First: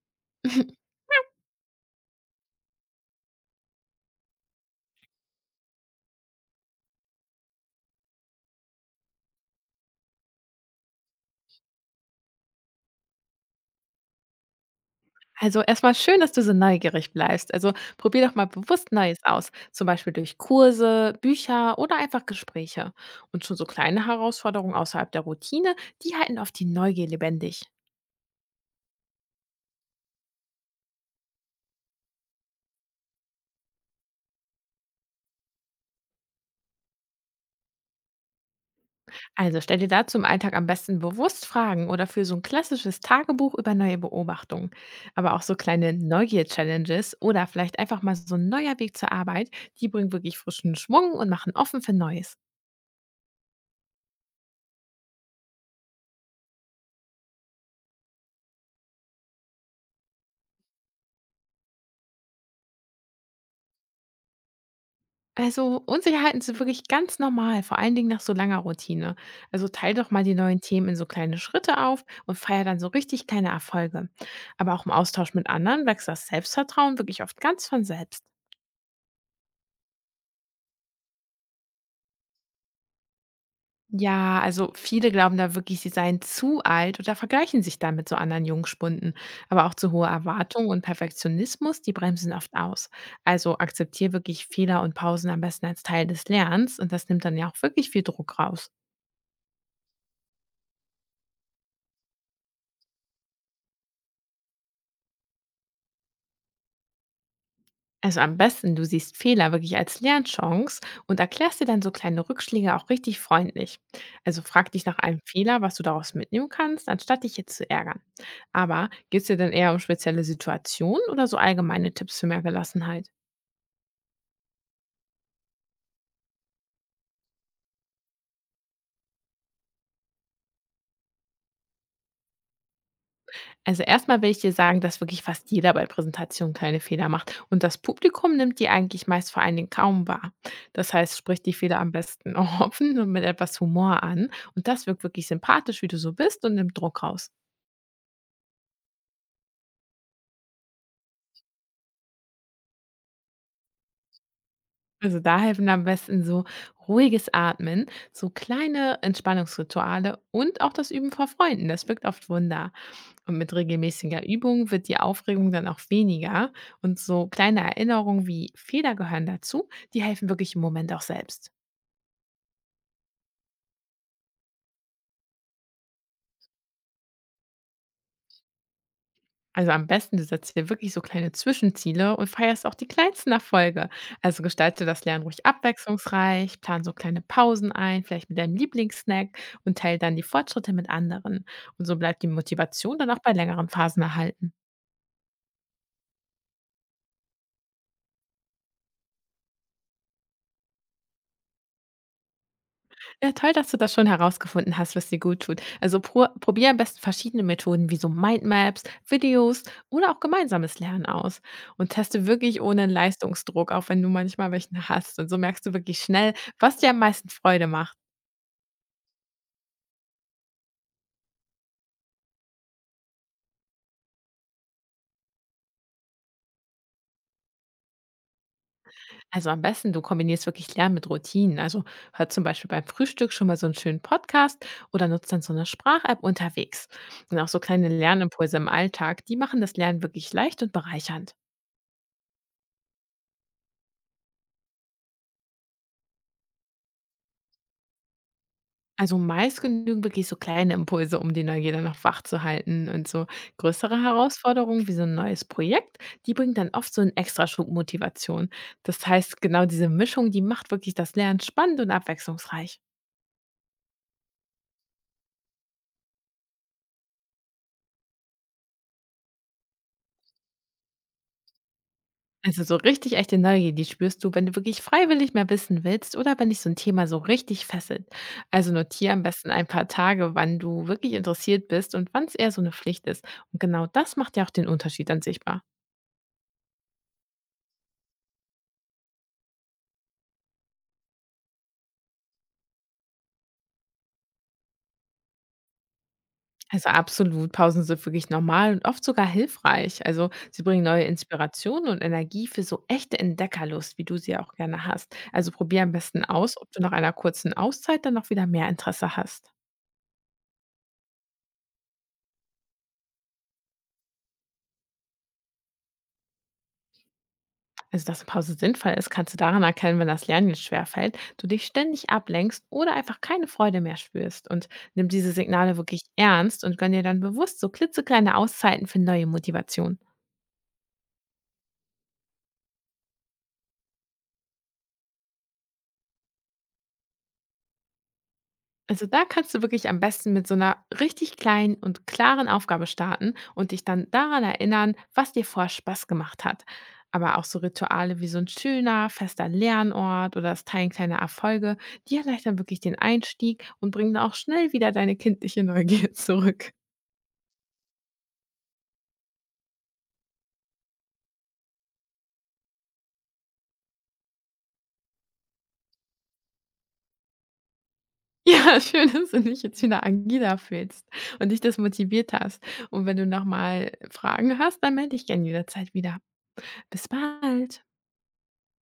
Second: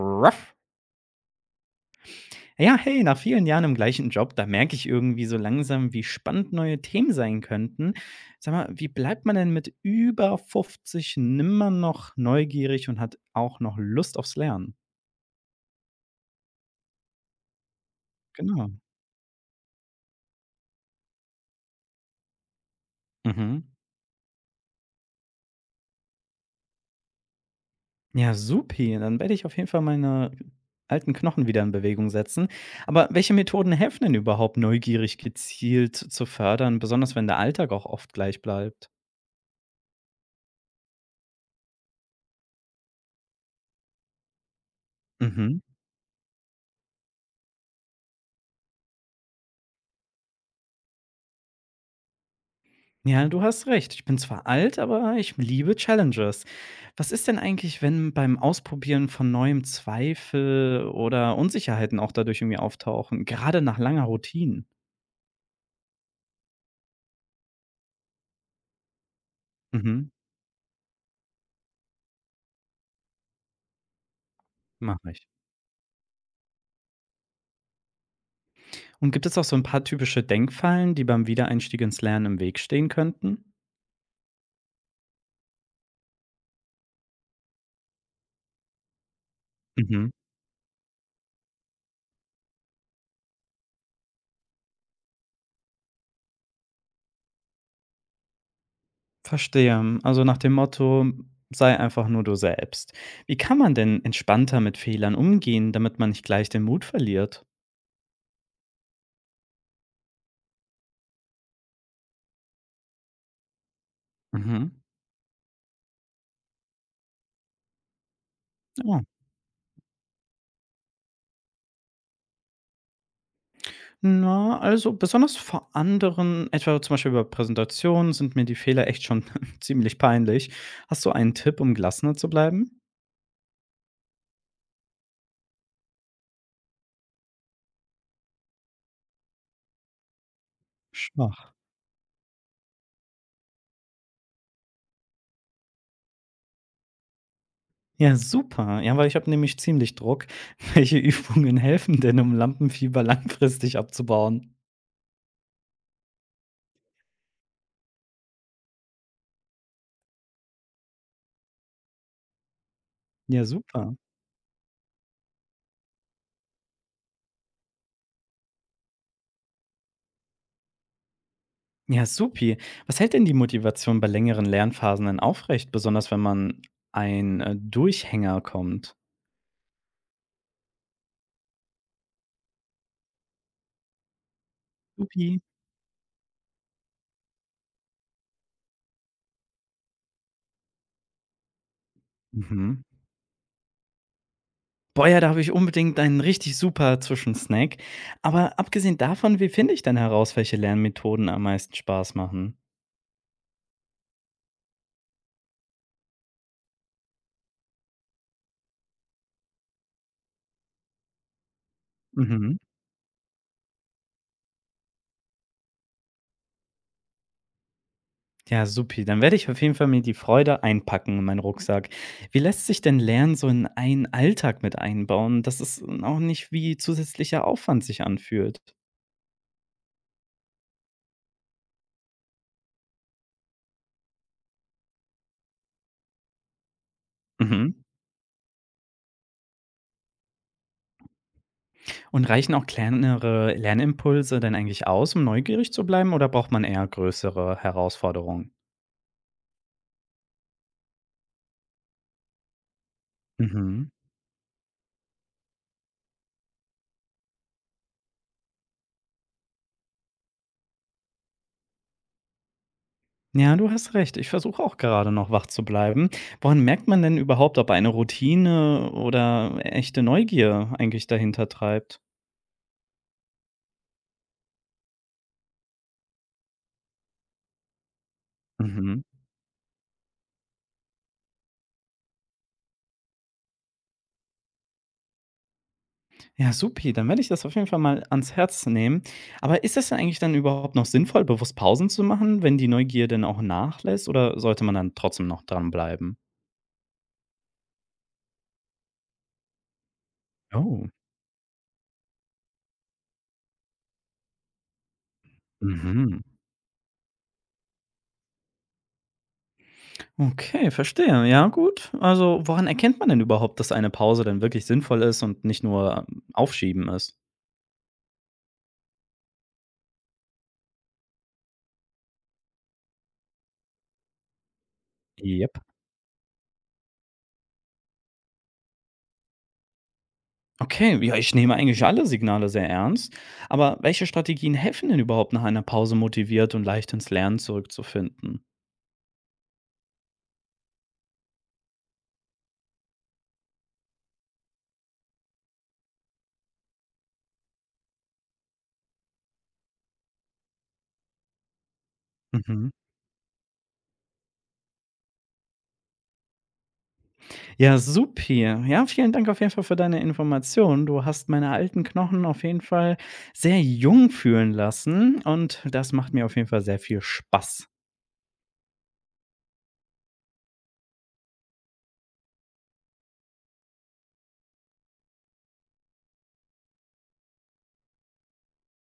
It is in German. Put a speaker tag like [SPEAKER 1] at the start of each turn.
[SPEAKER 1] Ruff. Ja, hey, nach vielen Jahren im gleichen Job, da merke ich irgendwie so langsam, wie spannend neue Themen sein könnten. Sag mal, wie bleibt man denn mit über 50 nimmer noch neugierig und hat auch noch Lust aufs Lernen?
[SPEAKER 2] Also erstmal schön, dass du so neugierig bleibst. Also probier doch mal
[SPEAKER 1] Genau.
[SPEAKER 2] bewusst Neues aus, zum Beispiel durch Kurse, Bücher oder einfach Gespräche. Und schon
[SPEAKER 1] Mhm.
[SPEAKER 2] so kleine Herausforderungen außerhalb der Routine, die halten oft die Neugier lebendig.
[SPEAKER 1] Ja, supi. Dann werde ich auf jeden Fall meine alten Knochen wieder in Bewegung setzen. Aber welche Methoden helfen denn überhaupt, neugierig gezielt zu fördern, besonders wenn der Alltag auch oft gleich bleibt?
[SPEAKER 2] Also stell dir dazu im Alltag am besten bewusst Fragen oder für so ein klassisches Tagebuch über neue Beobachtungen. Aber auch so
[SPEAKER 1] Mhm.
[SPEAKER 2] kleine Neugier-Challenges oder vielleicht einfach mal so ein neuer Weg zur Arbeit, die bringen wirklich frischen Schwung und machen offen für Neues.
[SPEAKER 1] Ja, du hast recht. Ich bin zwar alt, aber ich liebe Challenges. Was ist denn eigentlich, wenn beim Ausprobieren von neuem Zweifel oder Unsicherheiten auch dadurch irgendwie auftauchen, gerade nach langer Routine?
[SPEAKER 2] Also, Unsicherheiten sind wirklich ganz normal, vor allen Dingen nach so langer Routine. Also teile
[SPEAKER 1] Mhm,
[SPEAKER 2] doch mal die neuen Themen in so kleine Schritte auf und feier dann so richtig kleine Erfolge. Aber auch im
[SPEAKER 1] mache ich.
[SPEAKER 2] Austausch mit anderen wächst das Selbstvertrauen wirklich oft ganz von selbst.
[SPEAKER 1] Und gibt es auch so ein paar typische Denkfallen, die beim Wiedereinstieg ins Lernen im Weg stehen könnten?
[SPEAKER 2] Ja, also viele glauben da wirklich, sie seien zu alt oder vergleichen sich dann mit so anderen Jungspunden. Aber auch zu hohe
[SPEAKER 1] Mhm,
[SPEAKER 2] Erwartungen und Perfektionismus, die bremsen oft aus. Also akzeptiere wirklich Fehler und Pausen am besten als Teil des Lernens und das nimmt dann ja auch wirklich viel Druck raus.
[SPEAKER 1] verstehe. Also nach dem Motto, sei einfach nur du selbst. Wie kann man denn entspannter mit Fehlern umgehen, damit man nicht gleich den Mut verliert?
[SPEAKER 2] Also am besten, du siehst Fehler wirklich als Lernchance und erklärst dir dann so kleine Rückschläge auch richtig freundlich. Also frag
[SPEAKER 1] Mhm.
[SPEAKER 2] dich nach einem Fehler, was du daraus mitnehmen kannst, anstatt dich jetzt zu ärgern. Aber
[SPEAKER 1] Ja.
[SPEAKER 2] geht's dir denn eher um spezielle Situationen oder so allgemeine Tipps für mehr Gelassenheit?
[SPEAKER 1] Na, also besonders vor anderen, etwa zum Beispiel bei Präsentationen, sind mir die Fehler echt schon ziemlich peinlich. Hast du einen Tipp, um gelassener zu bleiben?
[SPEAKER 2] Also erstmal will ich dir sagen, dass wirklich fast jeder bei Präsentationen kleine Fehler macht und das Publikum nimmt die eigentlich meist vor allen Dingen kaum wahr. Das heißt, sprich
[SPEAKER 1] Schwach.
[SPEAKER 2] die Fehler am besten offen und mit etwas Humor an und das wirkt wirklich sympathisch, wie du so bist und nimmt Druck raus.
[SPEAKER 1] Ja, super. Ja, weil ich habe nämlich ziemlich Druck. Welche Übungen helfen denn, um Lampenfieber langfristig abzubauen?
[SPEAKER 2] Also da helfen am besten so ruhiges Atmen, so kleine Entspannungsrituale und auch das Üben vor Freunden. Das wirkt oft Wunder. Und
[SPEAKER 1] Ja,
[SPEAKER 2] mit
[SPEAKER 1] super.
[SPEAKER 2] regelmäßiger Übung wird die Aufregung dann auch weniger. Und so kleine Erinnerungen wie Fehler gehören dazu, die helfen wirklich im Moment auch selbst.
[SPEAKER 1] Ja, supi. Was hält denn die Motivation bei längeren Lernphasen denn aufrecht, besonders wenn man ein Durchhänger kommt?
[SPEAKER 2] Also am besten, du setzt dir wirklich so kleine Zwischenziele und feierst auch die kleinsten Erfolge. Also gestalte das Lernen
[SPEAKER 1] Supi.
[SPEAKER 2] ruhig abwechslungsreich, plan so kleine Pausen ein, vielleicht mit deinem Lieblingssnack und teile dann die Fortschritte mit anderen. Und so bleibt die
[SPEAKER 1] Mhm.
[SPEAKER 2] Motivation dann auch bei längeren Phasen erhalten.
[SPEAKER 1] Boah, ja, da habe ich unbedingt einen richtig super Zwischensnack. Aber abgesehen davon, wie finde ich denn heraus, welche Lernmethoden am meisten Spaß machen?
[SPEAKER 2] Ja, toll, dass du das schon herausgefunden hast, was dir gut tut. Also probier am besten verschiedene Methoden wie so Mindmaps, Videos oder auch gemeinsames Lernen aus und teste
[SPEAKER 1] Mhm.
[SPEAKER 2] wirklich ohne Leistungsdruck, auch wenn du manchmal welchen hast. Und so merkst du wirklich schnell, was dir am meisten Freude macht.
[SPEAKER 1] Ja, supi. Dann werde ich auf jeden Fall mir die Freude einpacken in meinen Rucksack. Wie lässt sich denn Lernen so in einen Alltag mit einbauen, dass es auch nicht wie zusätzlicher Aufwand sich anfühlt?
[SPEAKER 2] Also am besten, du kombinierst wirklich Lernen mit Routinen. Also hör zum Beispiel beim Frühstück schon mal so einen schönen Podcast oder nutzt dann so eine Sprach-App unterwegs. Und auch so
[SPEAKER 1] Mhm.
[SPEAKER 2] kleine Lernimpulse im Alltag, die machen das Lernen wirklich leicht und bereichernd.
[SPEAKER 1] Und reichen auch kleinere Lernimpulse denn eigentlich aus, um neugierig zu bleiben, oder braucht man eher größere Herausforderungen?
[SPEAKER 2] Also meist genügen wirklich so kleine Impulse, um die Neugier dann noch wach zu halten. Und so
[SPEAKER 1] Mhm.
[SPEAKER 2] größere Herausforderungen wie so ein neues Projekt, die bringt dann oft so einen Extraschub Motivation. Das heißt, genau diese Mischung, die macht wirklich das Lernen spannend und abwechslungsreich.
[SPEAKER 1] Ja, du hast recht. Ich versuche auch gerade noch wach zu bleiben. Woran merkt man denn überhaupt, ob eine Routine oder echte Neugier eigentlich dahinter treibt?
[SPEAKER 2] Also so richtig echte Neugier, die spürst du, wenn du wirklich freiwillig mehr wissen willst oder wenn dich so ein Thema so richtig fesselt. Also
[SPEAKER 1] Mhm.
[SPEAKER 2] notiere am besten ein paar Tage, wann du wirklich interessiert bist und wann es eher so eine Pflicht ist. Und genau das macht ja auch den Unterschied dann sichtbar.
[SPEAKER 1] Ja, supi, dann werde ich das auf jeden Fall mal ans Herz nehmen. Aber ist das denn eigentlich dann überhaupt noch sinnvoll, bewusst Pausen zu machen, wenn die Neugier denn auch nachlässt? Oder sollte man dann trotzdem noch dranbleiben?
[SPEAKER 2] Also absolut, Pausen sind wirklich normal und oft sogar hilfreich. Also sie bringen
[SPEAKER 1] Oh.
[SPEAKER 2] neue Inspirationen und Energie für so echte Entdeckerlust, wie du sie auch gerne hast. Also probier am
[SPEAKER 1] Mhm.
[SPEAKER 2] besten aus, ob du nach einer kurzen Auszeit dann noch wieder mehr Interesse hast.
[SPEAKER 1] Okay, verstehe. Ja, gut. Also, woran erkennt man denn überhaupt, dass eine Pause dann wirklich sinnvoll ist und nicht nur Aufschieben ist?
[SPEAKER 2] Also dass eine Pause sinnvoll ist, kannst du daran erkennen, wenn das Lernen jetzt schwerfällt, du dich ständig ablenkst oder einfach keine Freude mehr spürst. Und nimm diese
[SPEAKER 1] Ja.
[SPEAKER 2] Signale wirklich ernst und gönn dir dann bewusst so klitzekleine Auszeiten für neue Motivation.
[SPEAKER 1] Okay, ja, ich nehme eigentlich alle Signale sehr ernst. Aber welche Strategien helfen denn überhaupt nach einer Pause motiviert und leicht ins Lernen zurückzufinden?
[SPEAKER 2] Also da kannst du wirklich am besten mit so einer richtig kleinen und klaren Aufgabe starten und dich dann daran erinnern, was dir vorher Spaß gemacht hat. Aber auch so Rituale wie so ein schöner, fester Lernort oder das Teilen kleiner Erfolge, die erleichtern
[SPEAKER 1] Mhm.
[SPEAKER 2] wirklich den Einstieg und bringen auch schnell wieder deine kindliche Neugier zurück.
[SPEAKER 1] Ja, supi. Ja, vielen Dank auf jeden Fall für deine Informationen. Du hast meine alten Knochen auf jeden Fall sehr jung fühlen lassen und das macht mir auf jeden Fall sehr viel Spaß.
[SPEAKER 2] Ja, schön, dass du dich jetzt wieder agila fühlst und dich das motiviert hast. Und wenn du nochmal Fragen hast, dann melde dich gerne jederzeit wieder. Bis bald.